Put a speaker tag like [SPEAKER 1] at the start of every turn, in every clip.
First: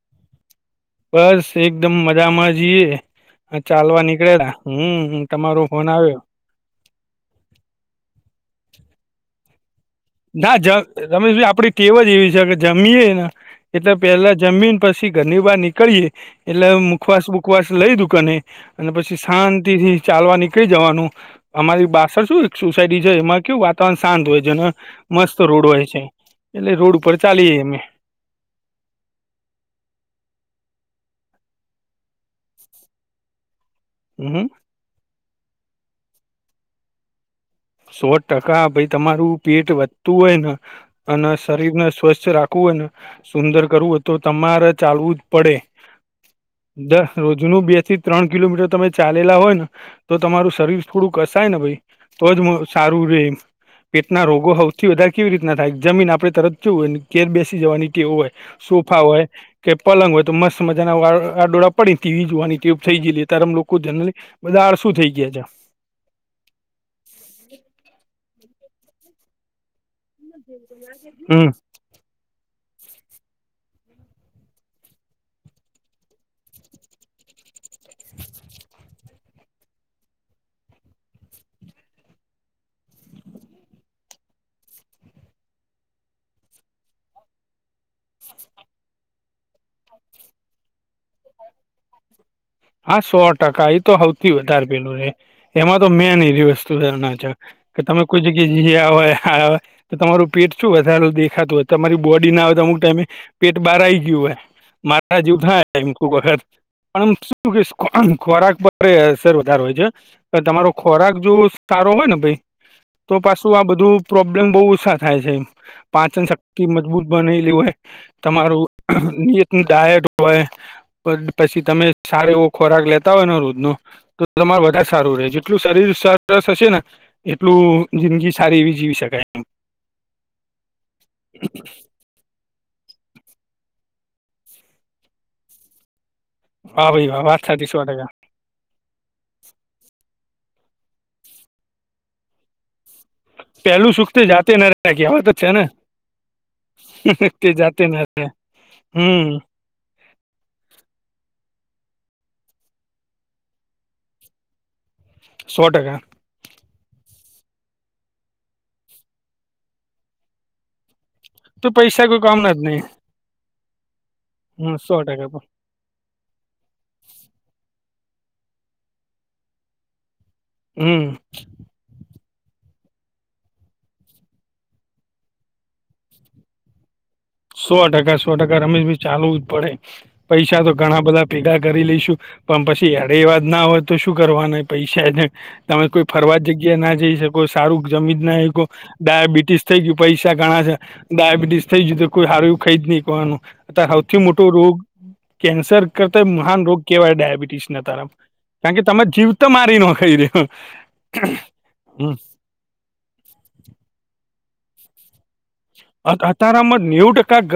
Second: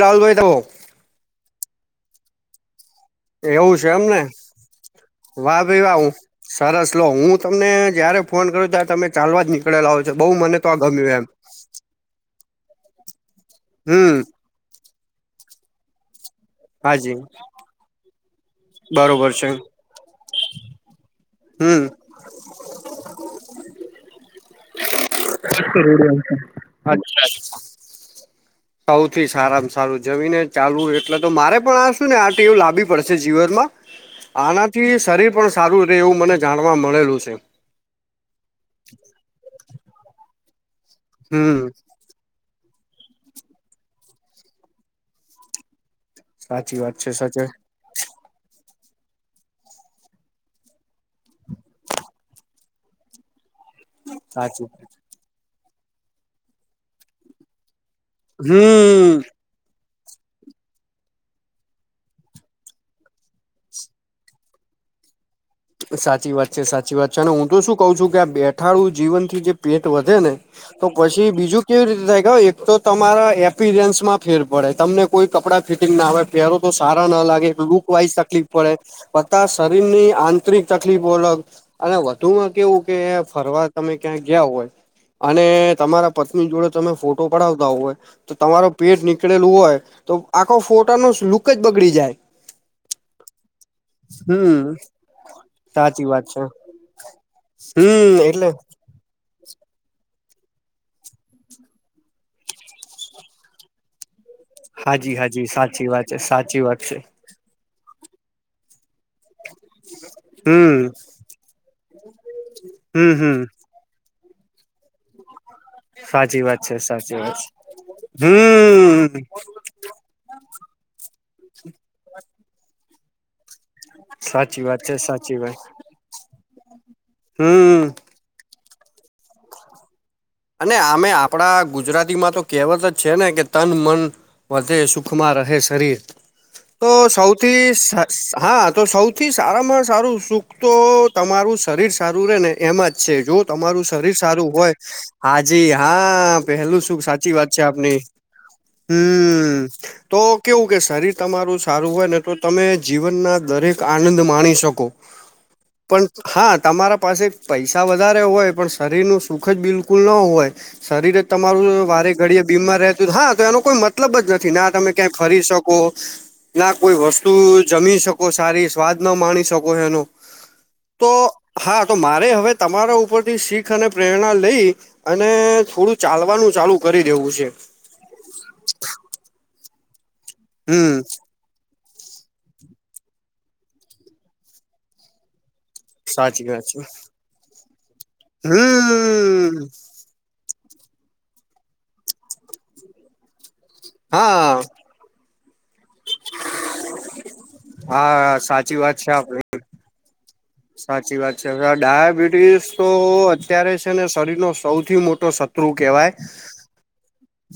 [SPEAKER 1] લાલભાઈ તો
[SPEAKER 2] બસ એકદમ મજામાં છીએ ને
[SPEAKER 1] એવું છે
[SPEAKER 2] ચાલવા
[SPEAKER 1] એમને
[SPEAKER 2] નીકળેલા હમ
[SPEAKER 1] વાહ
[SPEAKER 2] તમારો
[SPEAKER 1] ભાઈ
[SPEAKER 2] ફોન
[SPEAKER 1] વાહ હું
[SPEAKER 2] આયો
[SPEAKER 1] સરસ લો હું તમને જયારે ફોન કરું ત્યારે તમે ચાલવા જ ની કળેલા હોય છે બઉ
[SPEAKER 2] ના
[SPEAKER 1] મને
[SPEAKER 2] જ
[SPEAKER 1] તો આ ગમ્યું એમ
[SPEAKER 2] રમેશભાઈ આપડી ટેવ જ એવી છે કે જમીયએ ને એટલે
[SPEAKER 1] હમ
[SPEAKER 2] પેલા જમીન પછી ઘરની બહાર નીકળીએ એટલે
[SPEAKER 1] હાજી
[SPEAKER 2] મુખવાસ બુખવાસ લઈ દુકને અને પછી
[SPEAKER 1] બરોબર છે
[SPEAKER 2] શાંતિથી ચાલવા નીકળી જવાનું
[SPEAKER 1] હમ
[SPEAKER 2] અમારી પાસળ શું એક સોસાયટી છે એમાં કેવું વાતાવરણ શાંત હોય છે ને
[SPEAKER 1] [unintelligible]
[SPEAKER 2] રોડ
[SPEAKER 1] અચ્છા
[SPEAKER 2] ઉપર
[SPEAKER 1] અચ્છા
[SPEAKER 2] ચાલીએ અમે
[SPEAKER 1] સૌથી સારામાં સારું જમી ને ચાલુ એટલે તો મારે પણ આશું ને આ ટીવ લાભી પડશે જીવન માં.
[SPEAKER 2] હમ
[SPEAKER 1] આનાથી શરીર પણ સારું રહે, એવું મને જાણવા મળેલું છે.
[SPEAKER 2] સો ટકા, ભાઈ તમારું પેટ વધતું હોયને, અને
[SPEAKER 1] હમ
[SPEAKER 2] શરીરને સ્વસ્થ રાખ કુ હોયને, સુંદર કરવું હોય, તો તમારે ચાલવું જ પડે.
[SPEAKER 1] સાચી વાત
[SPEAKER 2] દ
[SPEAKER 1] છે સાચે
[SPEAKER 2] રોજનું બે થી ત્રણ કિલોમીટર તમે ચાલેલા હોય ને, તો તમારું શરીર થોડું કસાય ને ભાઈ. તો જ મ સારું રે, પેટના રોગો
[SPEAKER 1] સાચી
[SPEAKER 2] હૌથી વધાર કેવી રીતના થાય, જમીન આપડે તરત જયું હોયને, ઘેર બેસી જવાની ટેવ હોય, સોફા
[SPEAKER 1] હમ
[SPEAKER 2] હોય. કે પલંગ હોય તો મસ્ત મજા ના અ આડોડા પડી ને તીવી જોવાની ટેવ થઈ ગઈલી ત્યારેમ લોકો જનરલી. બધા આળસુ થઈ ગયા છે.
[SPEAKER 1] સાચી વાત છે, સાચી વાત છે, અને હું તો શું કઉ છું કે, આ બેઠાડું જીવનથી જે પેટ વધે ને તો પછી
[SPEAKER 2] હમ
[SPEAKER 1] બીજું કેવી રીતે થાય ખબર, એક તો તમારા એપિરયન્સમાં ફેર પડે, તમને કોઈ કપડાં ફિટિંગ ના આવેય પેરુતો સારા ન લાગે, લુક વાઈઝ તકલીફ પડે, બધા શરીરની આન તેરી તકલીફો અલગ, અને વધુમાં કેવું કે ફરવા તમે ક્યાં ગયા હોય. અને તમારા પત્ની જોડે તમે ફોટો પડાવતા હોય. તો તમારો પેટ નીકળેલું હોય, તો આખો ફોટા નો લુકજ બગડી જાય.
[SPEAKER 2] હા સો ટકા એ તો હોઉથી
[SPEAKER 1] હમ
[SPEAKER 2] વધારે પેલું એ એમાં તો
[SPEAKER 1] સાચી
[SPEAKER 2] મેન
[SPEAKER 1] વાત છે
[SPEAKER 2] એવી વસ્તુ ના છે, કે તમે
[SPEAKER 1] હમ
[SPEAKER 2] કોઈ
[SPEAKER 1] એટલે
[SPEAKER 2] જગ્યા જઈ રિયા હોય આ હોય તો તમારું પેટ શું વધારેું દેખાતું હોય, તમારી બોડી ના હોય તો અમુક ટાઈમે પેટ બહારઈ આઈ ગયું હોય,
[SPEAKER 1] હાજી હાજી સાચી વાત છે
[SPEAKER 2] માથા
[SPEAKER 1] સાચી વાત છે
[SPEAKER 2] [unintelligible] તું ક એ ખોરાક બર એસ તર વધારે હોય છે, પણ તમારો
[SPEAKER 1] હમ
[SPEAKER 2] ખોરાક જો સારો હોય ને ભાઈ
[SPEAKER 1] હમ
[SPEAKER 2] તો
[SPEAKER 1] હમ
[SPEAKER 2] પાછું આ બધું પ્રોબ્લેમ બહુ ઓસા થાય છે. પાચન
[SPEAKER 1] સાચી વાત
[SPEAKER 2] શક્તિ
[SPEAKER 1] છે
[SPEAKER 2] મજબૂત
[SPEAKER 1] સાચી વાત છે
[SPEAKER 2] બનેલી હોય, તમારું
[SPEAKER 1] હમ
[SPEAKER 2] નિયત્ન ડાયટ હોય, પણ પછી તમે સારો એવો ખોરાક લેતા હોય ને રોજ નુ, તો તમાર
[SPEAKER 1] સાચી વાત
[SPEAKER 2] વધારે
[SPEAKER 1] છે
[SPEAKER 2] સારું રહે,
[SPEAKER 1] સાચી વાત
[SPEAKER 2] જેટલું શરીર સરસ હશેને,
[SPEAKER 1] હમ
[SPEAKER 2] એટલું જિંદગી સારી એવી જીવી શકાય.
[SPEAKER 1] અને આમે આપણા ગુજરાત તી માતો કહેવત જ છે ને, કે તન મન વધે સુખમાં રહે શરીર
[SPEAKER 2] વાહ
[SPEAKER 1] તો
[SPEAKER 2] ભાઈ વાહ વાત
[SPEAKER 1] સૌથી
[SPEAKER 2] સાચી સો
[SPEAKER 1] સ
[SPEAKER 2] ટકા
[SPEAKER 1] સ હા તો સૌથી સારામાં સારું સુખ તો તમારું શરીર સારું રે ને એમાં જ છે, જો તમારું
[SPEAKER 2] પેલું સુખ
[SPEAKER 1] શરીર
[SPEAKER 2] તે
[SPEAKER 1] સારું
[SPEAKER 2] જાતે ન
[SPEAKER 1] હોય.
[SPEAKER 2] રહે કહેવત જ છે ને
[SPEAKER 1] હજી હા પેલું શુંખ સાચી વાત
[SPEAKER 2] તે
[SPEAKER 1] છે
[SPEAKER 2] જાતે ન
[SPEAKER 1] આપની,
[SPEAKER 2] રહે હમ
[SPEAKER 1] હમ્મ તો કેવું કે શરીર તમારું સારું હોય ને તો તમે જીવનના દરેક આનંદ માણી શકો.
[SPEAKER 2] સો ટકા
[SPEAKER 1] પણ હા, તમારા પાસે પૈસા વધારે હોય, પણ શરીર નુ સુખજ બિલકુલ ન હોય. શરીર રે
[SPEAKER 2] તો
[SPEAKER 1] તમારું
[SPEAKER 2] પૈસા
[SPEAKER 1] વારે
[SPEAKER 2] કોઈ
[SPEAKER 1] ઘડીયે
[SPEAKER 2] કામના જ
[SPEAKER 1] બીમાર
[SPEAKER 2] નહી
[SPEAKER 1] રહેતું, હા તો એનો કોઈ મતલબ જ નથી, ના
[SPEAKER 2] હમ
[SPEAKER 1] તમે
[SPEAKER 2] સો
[SPEAKER 1] ક્યાંય
[SPEAKER 2] ટકા
[SPEAKER 1] ફરી શક કો ના કોઈ વસ્તુ જમી શકો સારી, સ્વાદ ન માણી શકો એનો. તો
[SPEAKER 2] હમ્મ
[SPEAKER 1] હા તો મારે હવે તમારા ઉપરથી શીખ અને પ્રેરણા લઈ અને ફુલ ચાલવાનું ચાલુ કરી દેવું છે.
[SPEAKER 2] સો ટકા, સો ટકા, રમેશ ભઈ ચાલવું જ પડે, પૈસા તો
[SPEAKER 1] હમ
[SPEAKER 2] ઘણા બધા ભેગા કરી લઈશું, પણ પછી અદેવાદ ના હોય તો શું કરવાના એ પૈસા ને તમે કોઈ ફરવા
[SPEAKER 1] સાચી વાત છે
[SPEAKER 2] જગ્યા ના જઈ શકો સારું જમીજ ના હયકો
[SPEAKER 1] હમ
[SPEAKER 2] ડાયાબિટીસ થઈ ગયું. પૈસા ઘણા છે ડાયાબિટીસ થઈ જયુ કોઈ હારું ખાઈ જ નહી કરવાનું સૌથી મોટો
[SPEAKER 1] હા
[SPEAKER 2] રોગ. કેન્સર. કત મહાન રોગ કેહેવાય ડાયાબિટીસ ના તરફ,
[SPEAKER 1] હા
[SPEAKER 2] કારણ
[SPEAKER 1] સાચી
[SPEAKER 2] કે
[SPEAKER 1] વાત
[SPEAKER 2] તમે
[SPEAKER 1] છે આપડી
[SPEAKER 2] જીવતો મારી નોખે ઈ તો
[SPEAKER 1] સાચી વાત છે, હવે આ ડાયાબિટી તો અત્યારે છે ને શરીર નો સૌથી મોટો સ
[SPEAKER 2] અત અતારામાં નેવું ટકા ગ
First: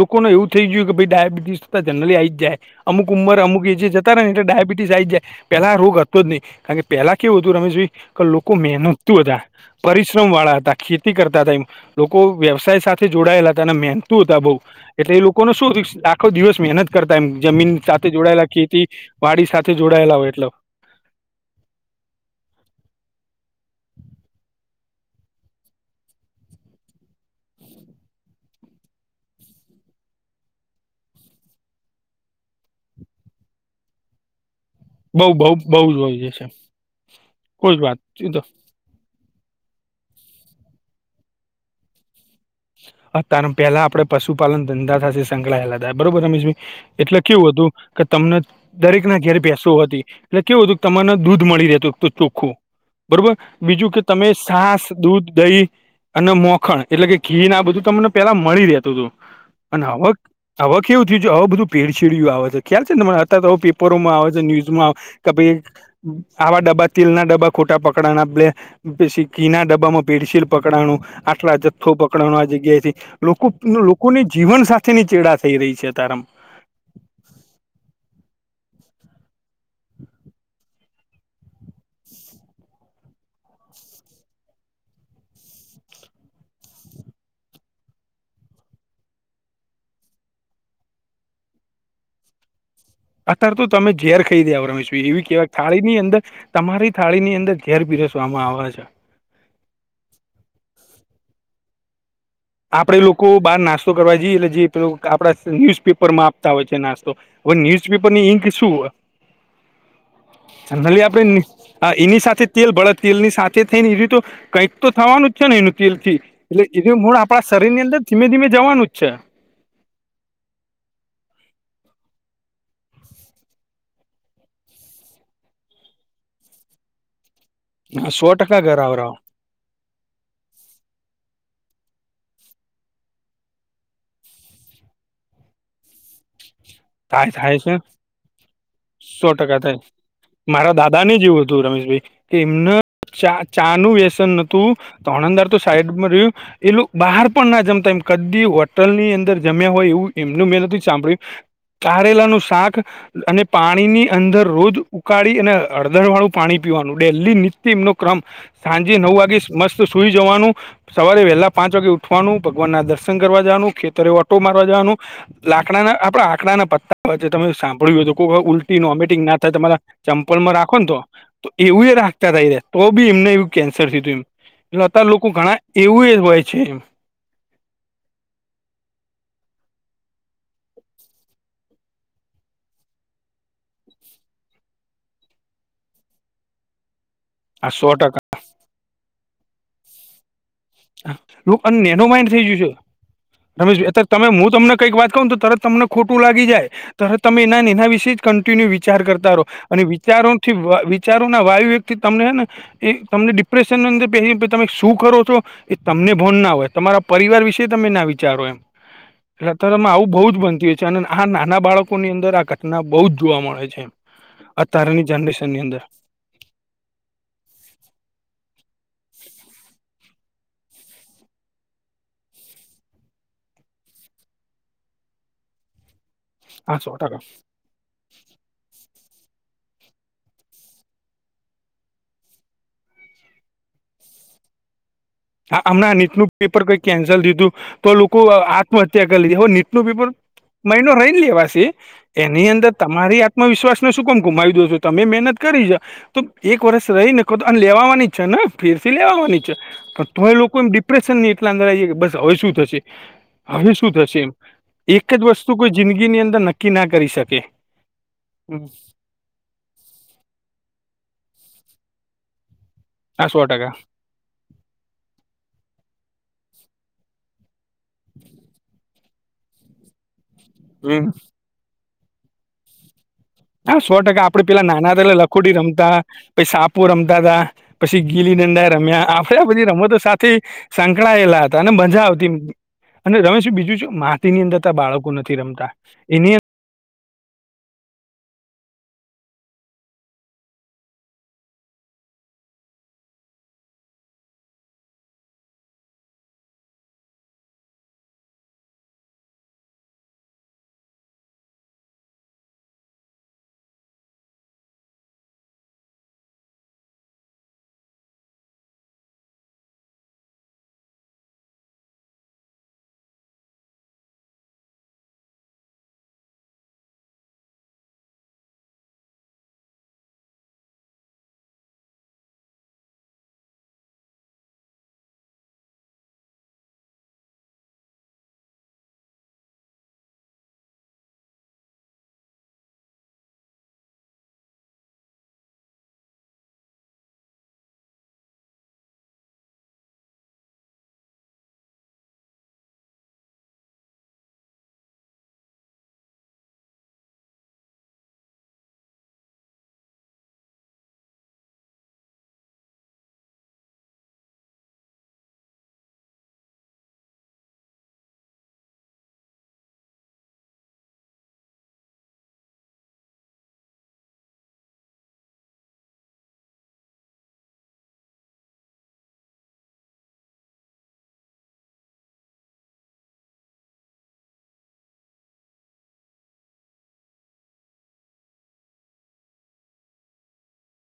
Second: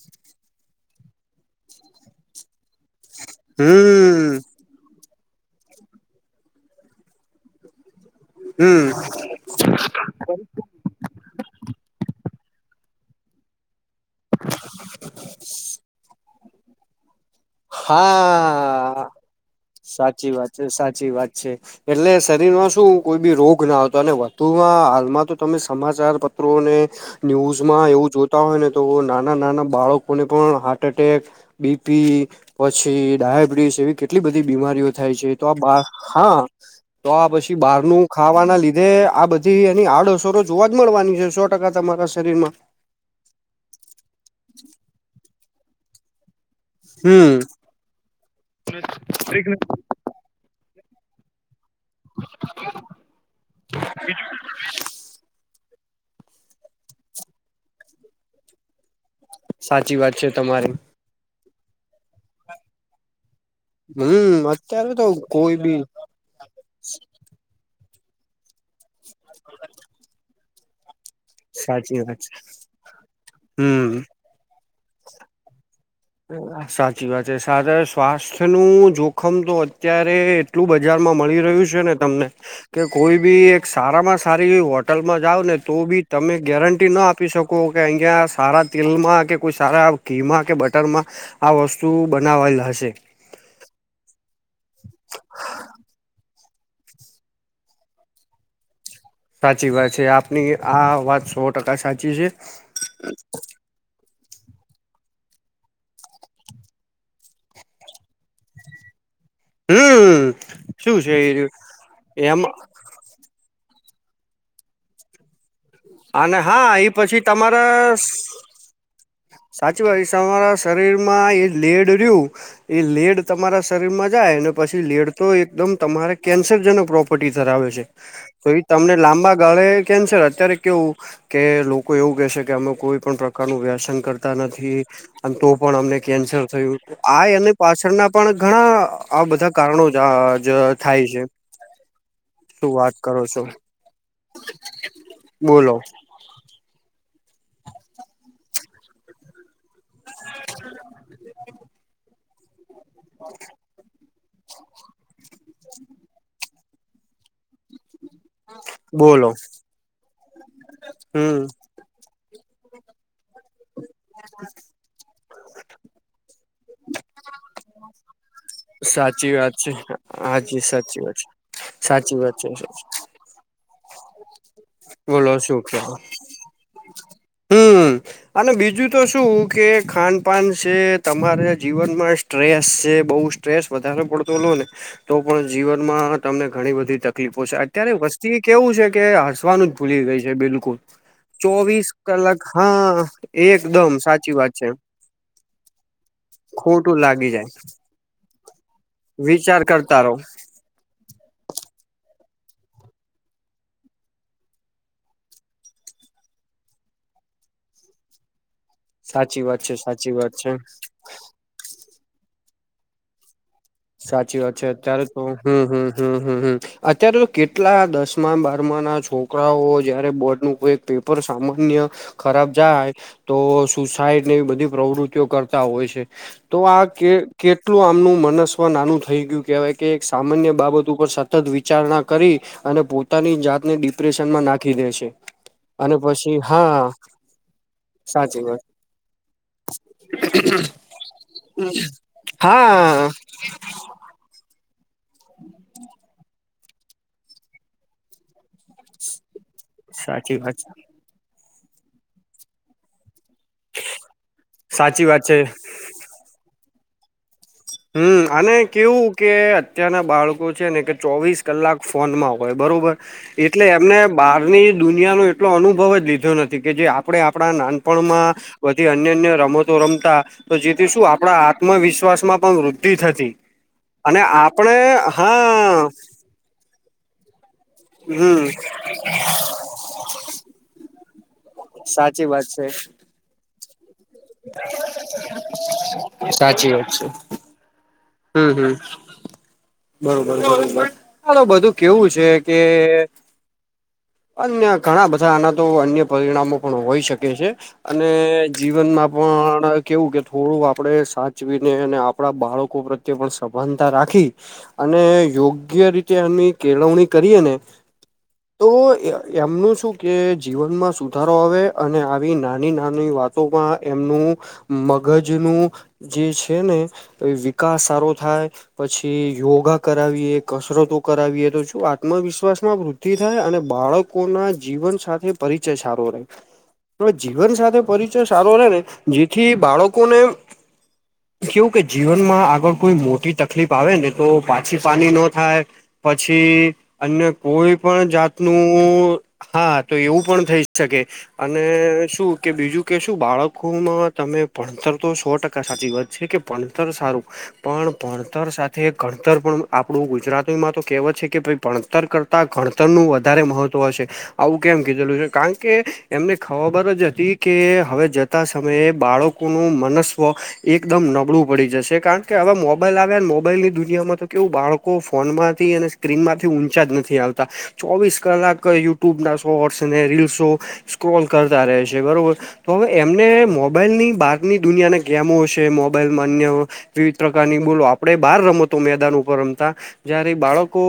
[SPEAKER 2] લોકોને એવું થઈ ગયું કે ભાઈ ડાયાબિટીસ તો જનરલી આવીજ જાહે, અમુક ઉંમર અમુક એજે અત્યારે
[SPEAKER 1] હમ
[SPEAKER 2] ડયાબિટીસ આઇ જાય પેલા આ રોગ હતો જ નહી કા કે પેલા કેવું હતું રમેશભાઈ. લોકો
[SPEAKER 1] હમ
[SPEAKER 2] મહેનત તું હતા પરિશ્રમ વાળા હતા ખેતી કરતા હતા એમ. લોકો વ્યવસાય સાથે જોડાયેલા હતા અને મહેનતું હતા બઉ એટલે એ લોકો ન શું આખો દિવસ મહેનત કરતા એમ જમીન સાથે જોડાયેલા ખેતી
[SPEAKER 1] હા
[SPEAKER 2] વાડી સાથે જોડાયેલા
[SPEAKER 1] સાચી
[SPEAKER 2] હોય એટલો.
[SPEAKER 1] વાત છે સાચી વાત છે. એટલે શરીરમાં શું કોઈ બી રોગ ના આવતો અને વધુમાં હાલમાં તો તમે સમાચારપત્રોને ન્યૂઝમાં એવું જોતા હોય ને તો નાના નાના બાળકોને પણ હાર્ટ એટેક બીપી પછી ડયાબિટીસ એવી કેટલી બધી બીમારીઓ થાય
[SPEAKER 2] બઉ
[SPEAKER 1] છે તો
[SPEAKER 2] બઉ
[SPEAKER 1] બા
[SPEAKER 2] બઉ જ હોય
[SPEAKER 1] હા
[SPEAKER 2] છે
[SPEAKER 1] તો આ પછી
[SPEAKER 2] કોઈ જ વાત
[SPEAKER 1] બારનું ખાવાના લીધું‌. એ આ બધી એની આડઅસરો જોવા જ મળવાની છે સો ટકા તમારા શરીર માં.
[SPEAKER 2] અ તાર પેલા આપડ પશુપાલન ધંધા થ સંકળાયેલા થ બરોબર રમેશભાઈ. એટલે
[SPEAKER 1] હમ
[SPEAKER 2] કેવું હતું કે તમને દરેક ના ઘેરે ભૈસો હતી. એટલે કેવું હતું તમને દૂધ મળી રે. તો ચોખ્ખું બરોબર બીજું કે તમે સાસ દૂધ દહી. અને મોખણ એટલે કે ઘીન આ બધું તમને પેલા મળી રહેતું હતું. અને
[SPEAKER 1] સાચી વાત
[SPEAKER 2] આવક
[SPEAKER 1] છે તમારી
[SPEAKER 2] આવક એવું થયું છે હવે બધું ભેડછીડયું આવે છે ક્યાં થી તમારે છે ને તો. પરોમાં આવે જો
[SPEAKER 1] હમ અત્યારે
[SPEAKER 2] ન્યુઝમાં
[SPEAKER 1] તો
[SPEAKER 2] કબી.
[SPEAKER 1] કોઈ બી
[SPEAKER 2] આવા ડબ્બા તિલ ના ડબ્બા ખોટા પકડાના પલે પછી ઘિ ના ડબ્બામાં ભેડસેલ. પકડાડુ આટલા જથ્થો
[SPEAKER 1] સાચી વાત
[SPEAKER 2] પકડા
[SPEAKER 1] છે
[SPEAKER 2] આ જગ્યાથી લોકો
[SPEAKER 1] હમ
[SPEAKER 2] લોકોને. જીવન સાથેની ચેડા થઈ રહી છે અ તારમ.
[SPEAKER 1] સાચી વાત છે સાદર સ્વાસ્થ્યનું જોખમ તો અત્યારે એટલું બજારમાં મળી રહ્યું છે ને તમને. કે કોઈ બી એક સારામાં સારી હોટલમાં જાાવ ને તો બી તમે ગેરંટી ના આપ. આપી શકો કે અહિયાં સારા તેલમાં કે કોઈ સારા ઘીમાં કે બ. હોટલમાં આ વસ્તુ બનાવાયલ હશે.
[SPEAKER 2] અત્યારે તો તમે ઝેર ખાઈ રયા હોએ રમેશભાઈ એવી કેવાય થાળી ની અંદર. તમારી થાળી ની અંદર ઘેર પીરસવામાં આવે છે.
[SPEAKER 1] સાચી વાત છે આપની આ વાત સો ટકા સાચી છે.
[SPEAKER 2] આપડે લોકો બહાર નાસ. તો કરવા જઈ જે પેલું આપણા ન્યુઝપેપર માં આપતા હોય છે નાસ્તો. હવે ન્યુઝપેપરની ઈંક શું
[SPEAKER 1] હમ શું
[SPEAKER 2] જનરલી
[SPEAKER 1] છે
[SPEAKER 2] આપડે એની
[SPEAKER 1] એ એમ
[SPEAKER 2] સાથે તેલ બળત. તેલ ની સાથે થઈને એવી તો કંઈક તો થવાનું જ છે ને. તેલથી
[SPEAKER 1] અને હા એ પછી તમારા.
[SPEAKER 2] મેં જવાનું જ છે.
[SPEAKER 1] સાચી વાત તમારા શરીર માં એ લેડ રહ્યું. એ લેડ તમારા શરીર માં જાય પછી લેડ તો એકદમ તમારે કેન્સરજનક પ્રોપર્ટી ધરાવે છે.
[SPEAKER 2] હા સો
[SPEAKER 1] તો એ
[SPEAKER 2] ટકા
[SPEAKER 1] તમને
[SPEAKER 2] ઘરાવરાવ
[SPEAKER 1] લાંબા. ગાળે કેન્સર અત્યારે કેવું કે લોકો એવું કે છે કે અમે કોઈ પણ પ્રકાર નું વ્યસન કર. કરતા નથી અને તો પણ અમને કેન્સર થયું. આ
[SPEAKER 2] થાય
[SPEAKER 1] એની
[SPEAKER 2] થાય છે
[SPEAKER 1] પાછળના પણ ઘણા આ
[SPEAKER 2] સો
[SPEAKER 1] બધા
[SPEAKER 2] ટકા થાય
[SPEAKER 1] કારણો જ જ
[SPEAKER 2] મારા દાદા
[SPEAKER 1] થાય
[SPEAKER 2] ને
[SPEAKER 1] છે.
[SPEAKER 2] જેવું હતું રમેશભાઈ કે
[SPEAKER 1] શું
[SPEAKER 2] એમને
[SPEAKER 1] વાત કરો
[SPEAKER 2] ચા
[SPEAKER 1] છો
[SPEAKER 2] ચા નું વ્યસન નોતું તોણંદાર તો
[SPEAKER 1] બોલો
[SPEAKER 2] સાઈડ રહ્યું. એલું બહાર પણ ના જમતા એમ કદી હોટલ ની અંદર જમ્યા હોય એવું એમનું મેં નથી સાંભળ્યું. લા નું શાક અને પાણીની. અંદર રોજ ઉકાળી અને હળદર વાળું પાણી પીવાનું ડેલી ની. નો ક્રમ સાંજે નવ
[SPEAKER 1] બોલો
[SPEAKER 2] વાગે મસ્ત સુઈ જવાનું સવારે
[SPEAKER 1] હમ
[SPEAKER 2] વહેલા પાંચ વાગે. ઉઠવા નું ભગવાન ના દર્શન કરવા જવાનું ખેતરો ઓટો મારવા જવાનું લાકડા ના આપડા. પતા તમે સાંભળ્યું કોઈ ઉલટી વોમિટિંગ
[SPEAKER 1] સાચી
[SPEAKER 2] ના થાય
[SPEAKER 1] વાત છે
[SPEAKER 2] તમારા ચંપલમાં
[SPEAKER 1] હાજી
[SPEAKER 2] રાખો ને તો.
[SPEAKER 1] સાચી વાત છે
[SPEAKER 2] તો એવું એ
[SPEAKER 1] સાચી
[SPEAKER 2] રાખતા
[SPEAKER 1] વાત
[SPEAKER 2] થાય ર
[SPEAKER 1] છે
[SPEAKER 2] તો. બી એમને એવું કેન્સર થિવ તું એમ એલે અત્યારે લોકો
[SPEAKER 1] બોલો
[SPEAKER 2] ઘણા
[SPEAKER 1] શું કેવ
[SPEAKER 2] એવું હોય છે એમ.
[SPEAKER 1] હમ અને બીજું તો શું કે ખાન પાાન છે તમારા જીવનમાં. સ્ટ્રેસ છે બહુ સ્ટ્રેસ વધારે પડતો લો ને તો પણ જીવનમાં તમને ઘણી બધી તક. તકલીફો છે
[SPEAKER 2] આ સો
[SPEAKER 1] અત્યારે
[SPEAKER 2] ટકા
[SPEAKER 1] વસ્તી કેવું છે કે હસવાનું જ ભૂલી ગઈ છે બિલકુલ.
[SPEAKER 2] અને
[SPEAKER 1] ચોવીસ
[SPEAKER 2] નેનો માઇન્ડ થઈ
[SPEAKER 1] કલાક
[SPEAKER 2] ગયું છે
[SPEAKER 1] હા
[SPEAKER 2] રમેશભાઈ
[SPEAKER 1] એકદમ
[SPEAKER 2] અત્યારે તમે
[SPEAKER 1] સાચી
[SPEAKER 2] હું
[SPEAKER 1] વાત છે
[SPEAKER 2] તમને કઈક વાત કું ને તો તરત તમને. ખોટું લાગી જાય
[SPEAKER 1] ખોટું
[SPEAKER 2] ત
[SPEAKER 1] લાગી
[SPEAKER 2] તમે
[SPEAKER 1] જાય
[SPEAKER 2] એના એના વિશે જ કન્ટિન્યુ વિચાર કરતા રહો
[SPEAKER 1] વિચાર
[SPEAKER 2] અને
[SPEAKER 1] કરતા રહો
[SPEAKER 2] વિચારો. વિચારો ના વાયુ વ્યક્તિ તમને હે ને. એ તમને ડિપ્રેશનની અંદર પ તમે શું કરો છો. એ તમને ભોન ના હોય તમારા પરિવાર વિશે તમે ના વિચારો એમ.
[SPEAKER 1] સાચી વાત છે
[SPEAKER 2] લતારમાં આવું
[SPEAKER 1] સાચી
[SPEAKER 2] બહુ
[SPEAKER 1] વાત
[SPEAKER 2] જ બનતી હોય છે અને. આ નાના બાળકોની અંદર આ ઘટના બહુ જ જોવા મળે છે.
[SPEAKER 1] સાચી વાત છે અત્યારે
[SPEAKER 2] અત્યારની
[SPEAKER 1] તો
[SPEAKER 2] જનરેશનની
[SPEAKER 1] હમ હમ.
[SPEAKER 2] અંદર
[SPEAKER 1] હમ હમ હમ અત્યારે તો કેટલા દસમા બારમા ના છોકરાઓ. જયારે બોર્ડ નું કોઈ પેપર સામાન્ય ખરાબ જાય. તો સુસાઈડની એવી બધી પ્રવૃત્તિઓ કરતા હોય છે. તો
[SPEAKER 2] હા
[SPEAKER 1] આ
[SPEAKER 2] સો
[SPEAKER 1] કે
[SPEAKER 2] ટકા
[SPEAKER 1] કેટલું આમનું મનસ. નાનું થઈ ગયું કહેવાય કે એક સામાન્ય બાબત ઉપર સતત વિચારણા કરી. અને પોતાની જાતને ડિપ્રેશનમાં નાખી દે છે.
[SPEAKER 2] હા
[SPEAKER 1] અને
[SPEAKER 2] હમણાં નીટનું
[SPEAKER 1] પછી
[SPEAKER 2] પેપર કઈ
[SPEAKER 1] હા
[SPEAKER 2] કેન્સલ થીધું તો લોકો
[SPEAKER 1] સાચી વાત
[SPEAKER 2] આત્મહત્યા કરી લીધી હો. ટપલ મહિનો રન લેવાસી એની અંદર
[SPEAKER 1] હા
[SPEAKER 2] તમારી આ. વિશ્વાસ ને શું કેમ ગુમાવી દો છો તમે મહેનત કરી જા તો. એક વર્ષ રહી ને કહ તો અને લેવાની છે ને ફેરથી લેવાવાની છે. પણ તો એ
[SPEAKER 1] સાચી વાત
[SPEAKER 2] લોકો એમ ડિપ્રેશન ની એટલા અંદર આવીાય બસ હવે શું થશે હવે શું થશે એમ.
[SPEAKER 1] સાચી
[SPEAKER 2] એક જ
[SPEAKER 1] વાત છે
[SPEAKER 2] વસ્તુ કોઈ જિંદગીની અંદર નક્કી ના કરી શકે.
[SPEAKER 1] હમ અને કેવું. કે અત્યારના બાળકો છે ને કે ચોવીસ કલાક ફોનમાં હોય બરોબર
[SPEAKER 2] હા સો
[SPEAKER 1] એટલે
[SPEAKER 2] ટકા
[SPEAKER 1] એમને. બહારની દુનિયાનો એટલો અનુભવ જ લીધો નથી કે જે આપણે આપણા નાનપણમાં. બધી અન્ય અન્ય રમતો રમતા. તો જેથી શું
[SPEAKER 2] હમ
[SPEAKER 1] આપણા આત્મવિશ્વાસ માં પણ વૃદ્ધિ થતી.
[SPEAKER 2] હા સો
[SPEAKER 1] અને
[SPEAKER 2] ટકા આપડે પેલા
[SPEAKER 1] આપણે
[SPEAKER 2] નાના હતા એલે લખોડી
[SPEAKER 1] હા
[SPEAKER 2] રમતા પછ સાપુ રમતા હતા. પછી ગીલી
[SPEAKER 1] હમ
[SPEAKER 2] ડંડા એ રમ્યા આપડે બધી રમતો સાથે. સંકળાયેલા હતા ને મજા
[SPEAKER 1] સાચી
[SPEAKER 2] આવતી.
[SPEAKER 1] વાત છે
[SPEAKER 2] અને રમેશ બીજું માટીની અંદર ત બાળકો નથી રમતા એની અંદર.
[SPEAKER 1] સાચી વાત છે. હમ હમ. બરોબરબ ચાલ બધું કેવું છે કે અન્ય ઘણા બધા આના તો અન્ય પરિણામો પણ હોઈ શકે છે. અને જીવનમાં પણ કેવું કે થોડું આપડે સાચવીને અને આપણા બાળકો પ્રત્યે. તે પણ સભાનતા રાખી. અને યોગ્ય રીતે એની કેળવણી કરીએ ને.
[SPEAKER 2] હ
[SPEAKER 1] તો એમનું શું કે જીવનમાં સુધારો આવે અને આવી નાની નાની વાત. એમનું મગજનું જે છે ને વિકાસ. સારો થાય. પછી યોગા કરાવીએ કસરતો કરાવીએ તો શું આત્મવિશ્વાસ માં વૃદ્ધ. થાય અને બાળકો ના જીવન સાથે પરિચય સારો રહે. જીવન સાથે પરિચય સારો રહેે ને જેથી બાળકોને. કેવું કે જીવનમાં આગળ કોઈ મોટી તકલીફ આવે ને તો પાછી પાણી ન થાય. પછી અન્ય કોઈ પણ જાતનું. હા તો એવું પણ થઈ શકે. અને શું કે બીજું કે શું બાળકોમાં તમે ભણતર તો સો ટકા સાચી વાત છે કે. પડિતર સ્રૂખ. પણ ભણતર સાથે ભણતર પણ આપણું ગુજરાતીમાં તો કહેવત છે કે ભાઈ ભણતર કર. ગણતર નું વધારે મહત્વ હશે. આવું કેમ કીધેલું છે કારણ કે એમને ખબર જ હતી કે હવે. આવતા સમયે બાળકોનું મનસ્વ એકદમ નબળું પડી જશે કારણ. કે હવા મોબાઈલ આવ્યા મોબાઈલની દુનિયામાં તો કેવું બાળકો ફોનમાંથી અને સ્ક્રીનમાંથી ઊંચા જ નથી આવતા. ચોવીસ કલાક યુટ્યુબ ના શોર્ટસ અને રીલ્સો સ્ક્રોલ કરતા રહે છે બરોબર. તો હવે એમને મોબાઈલ ની બહારની દુનિયાના ગેમો છે મોબાઈલ માન્ય. વિવિધ પ્રકારની બોલો આપણે બહાર રમતો મેદાન ઉપર રમતા જયારે બાળકો.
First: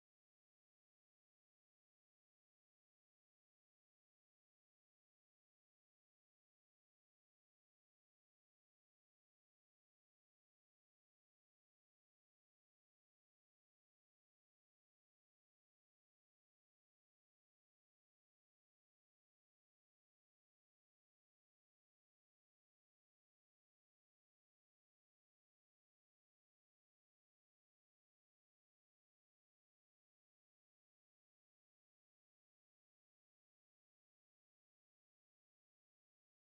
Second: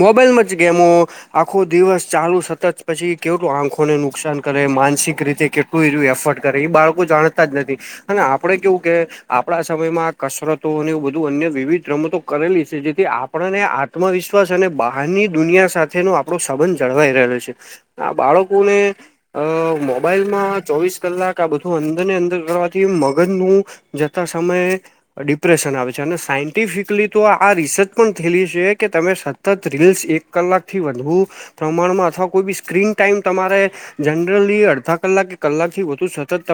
[SPEAKER 1] મોબાઈલમાંચ ગેમું. આખો દિવસ ચાલુ સતત પછી કેલું આંખોને નુકસાન કરે માનસિક રીતે કે. કોઈ એફોર્ટ કરે એ બાળકો જાણતા જ નથી અને આપડે કેવું કે. આપણા સમયમાં આ કસરતો અને એવ બધું અન્ય વિવિધ રમતો કરેલી છે જેથી. આપણને આત્મવિશ્વાસ અને બહારની દુનિયા સાથેનો આપણો સંબંધ જળવાઈ રહલો છે. આ બાળકો ને. અ મોબાઈલ માં ચોવીસ કલાક આ બધું અંદર ને અંદર કરવાથી મગજનુંું. જથ સમય. ડિપ્રેશન આવે છે અને સાયન્ટિફિકલી તો આ રિસર્ચ પણ થયેલી છે કે તમે. સતત રીલ્સ એક કલાકથી વધુ પ્રમાણમાં અથવા કોઈ બી સ્ક્રીન ટાાઈમ તમારે. જનરલી અડધા કલાક કલાક થી વધુ સતત.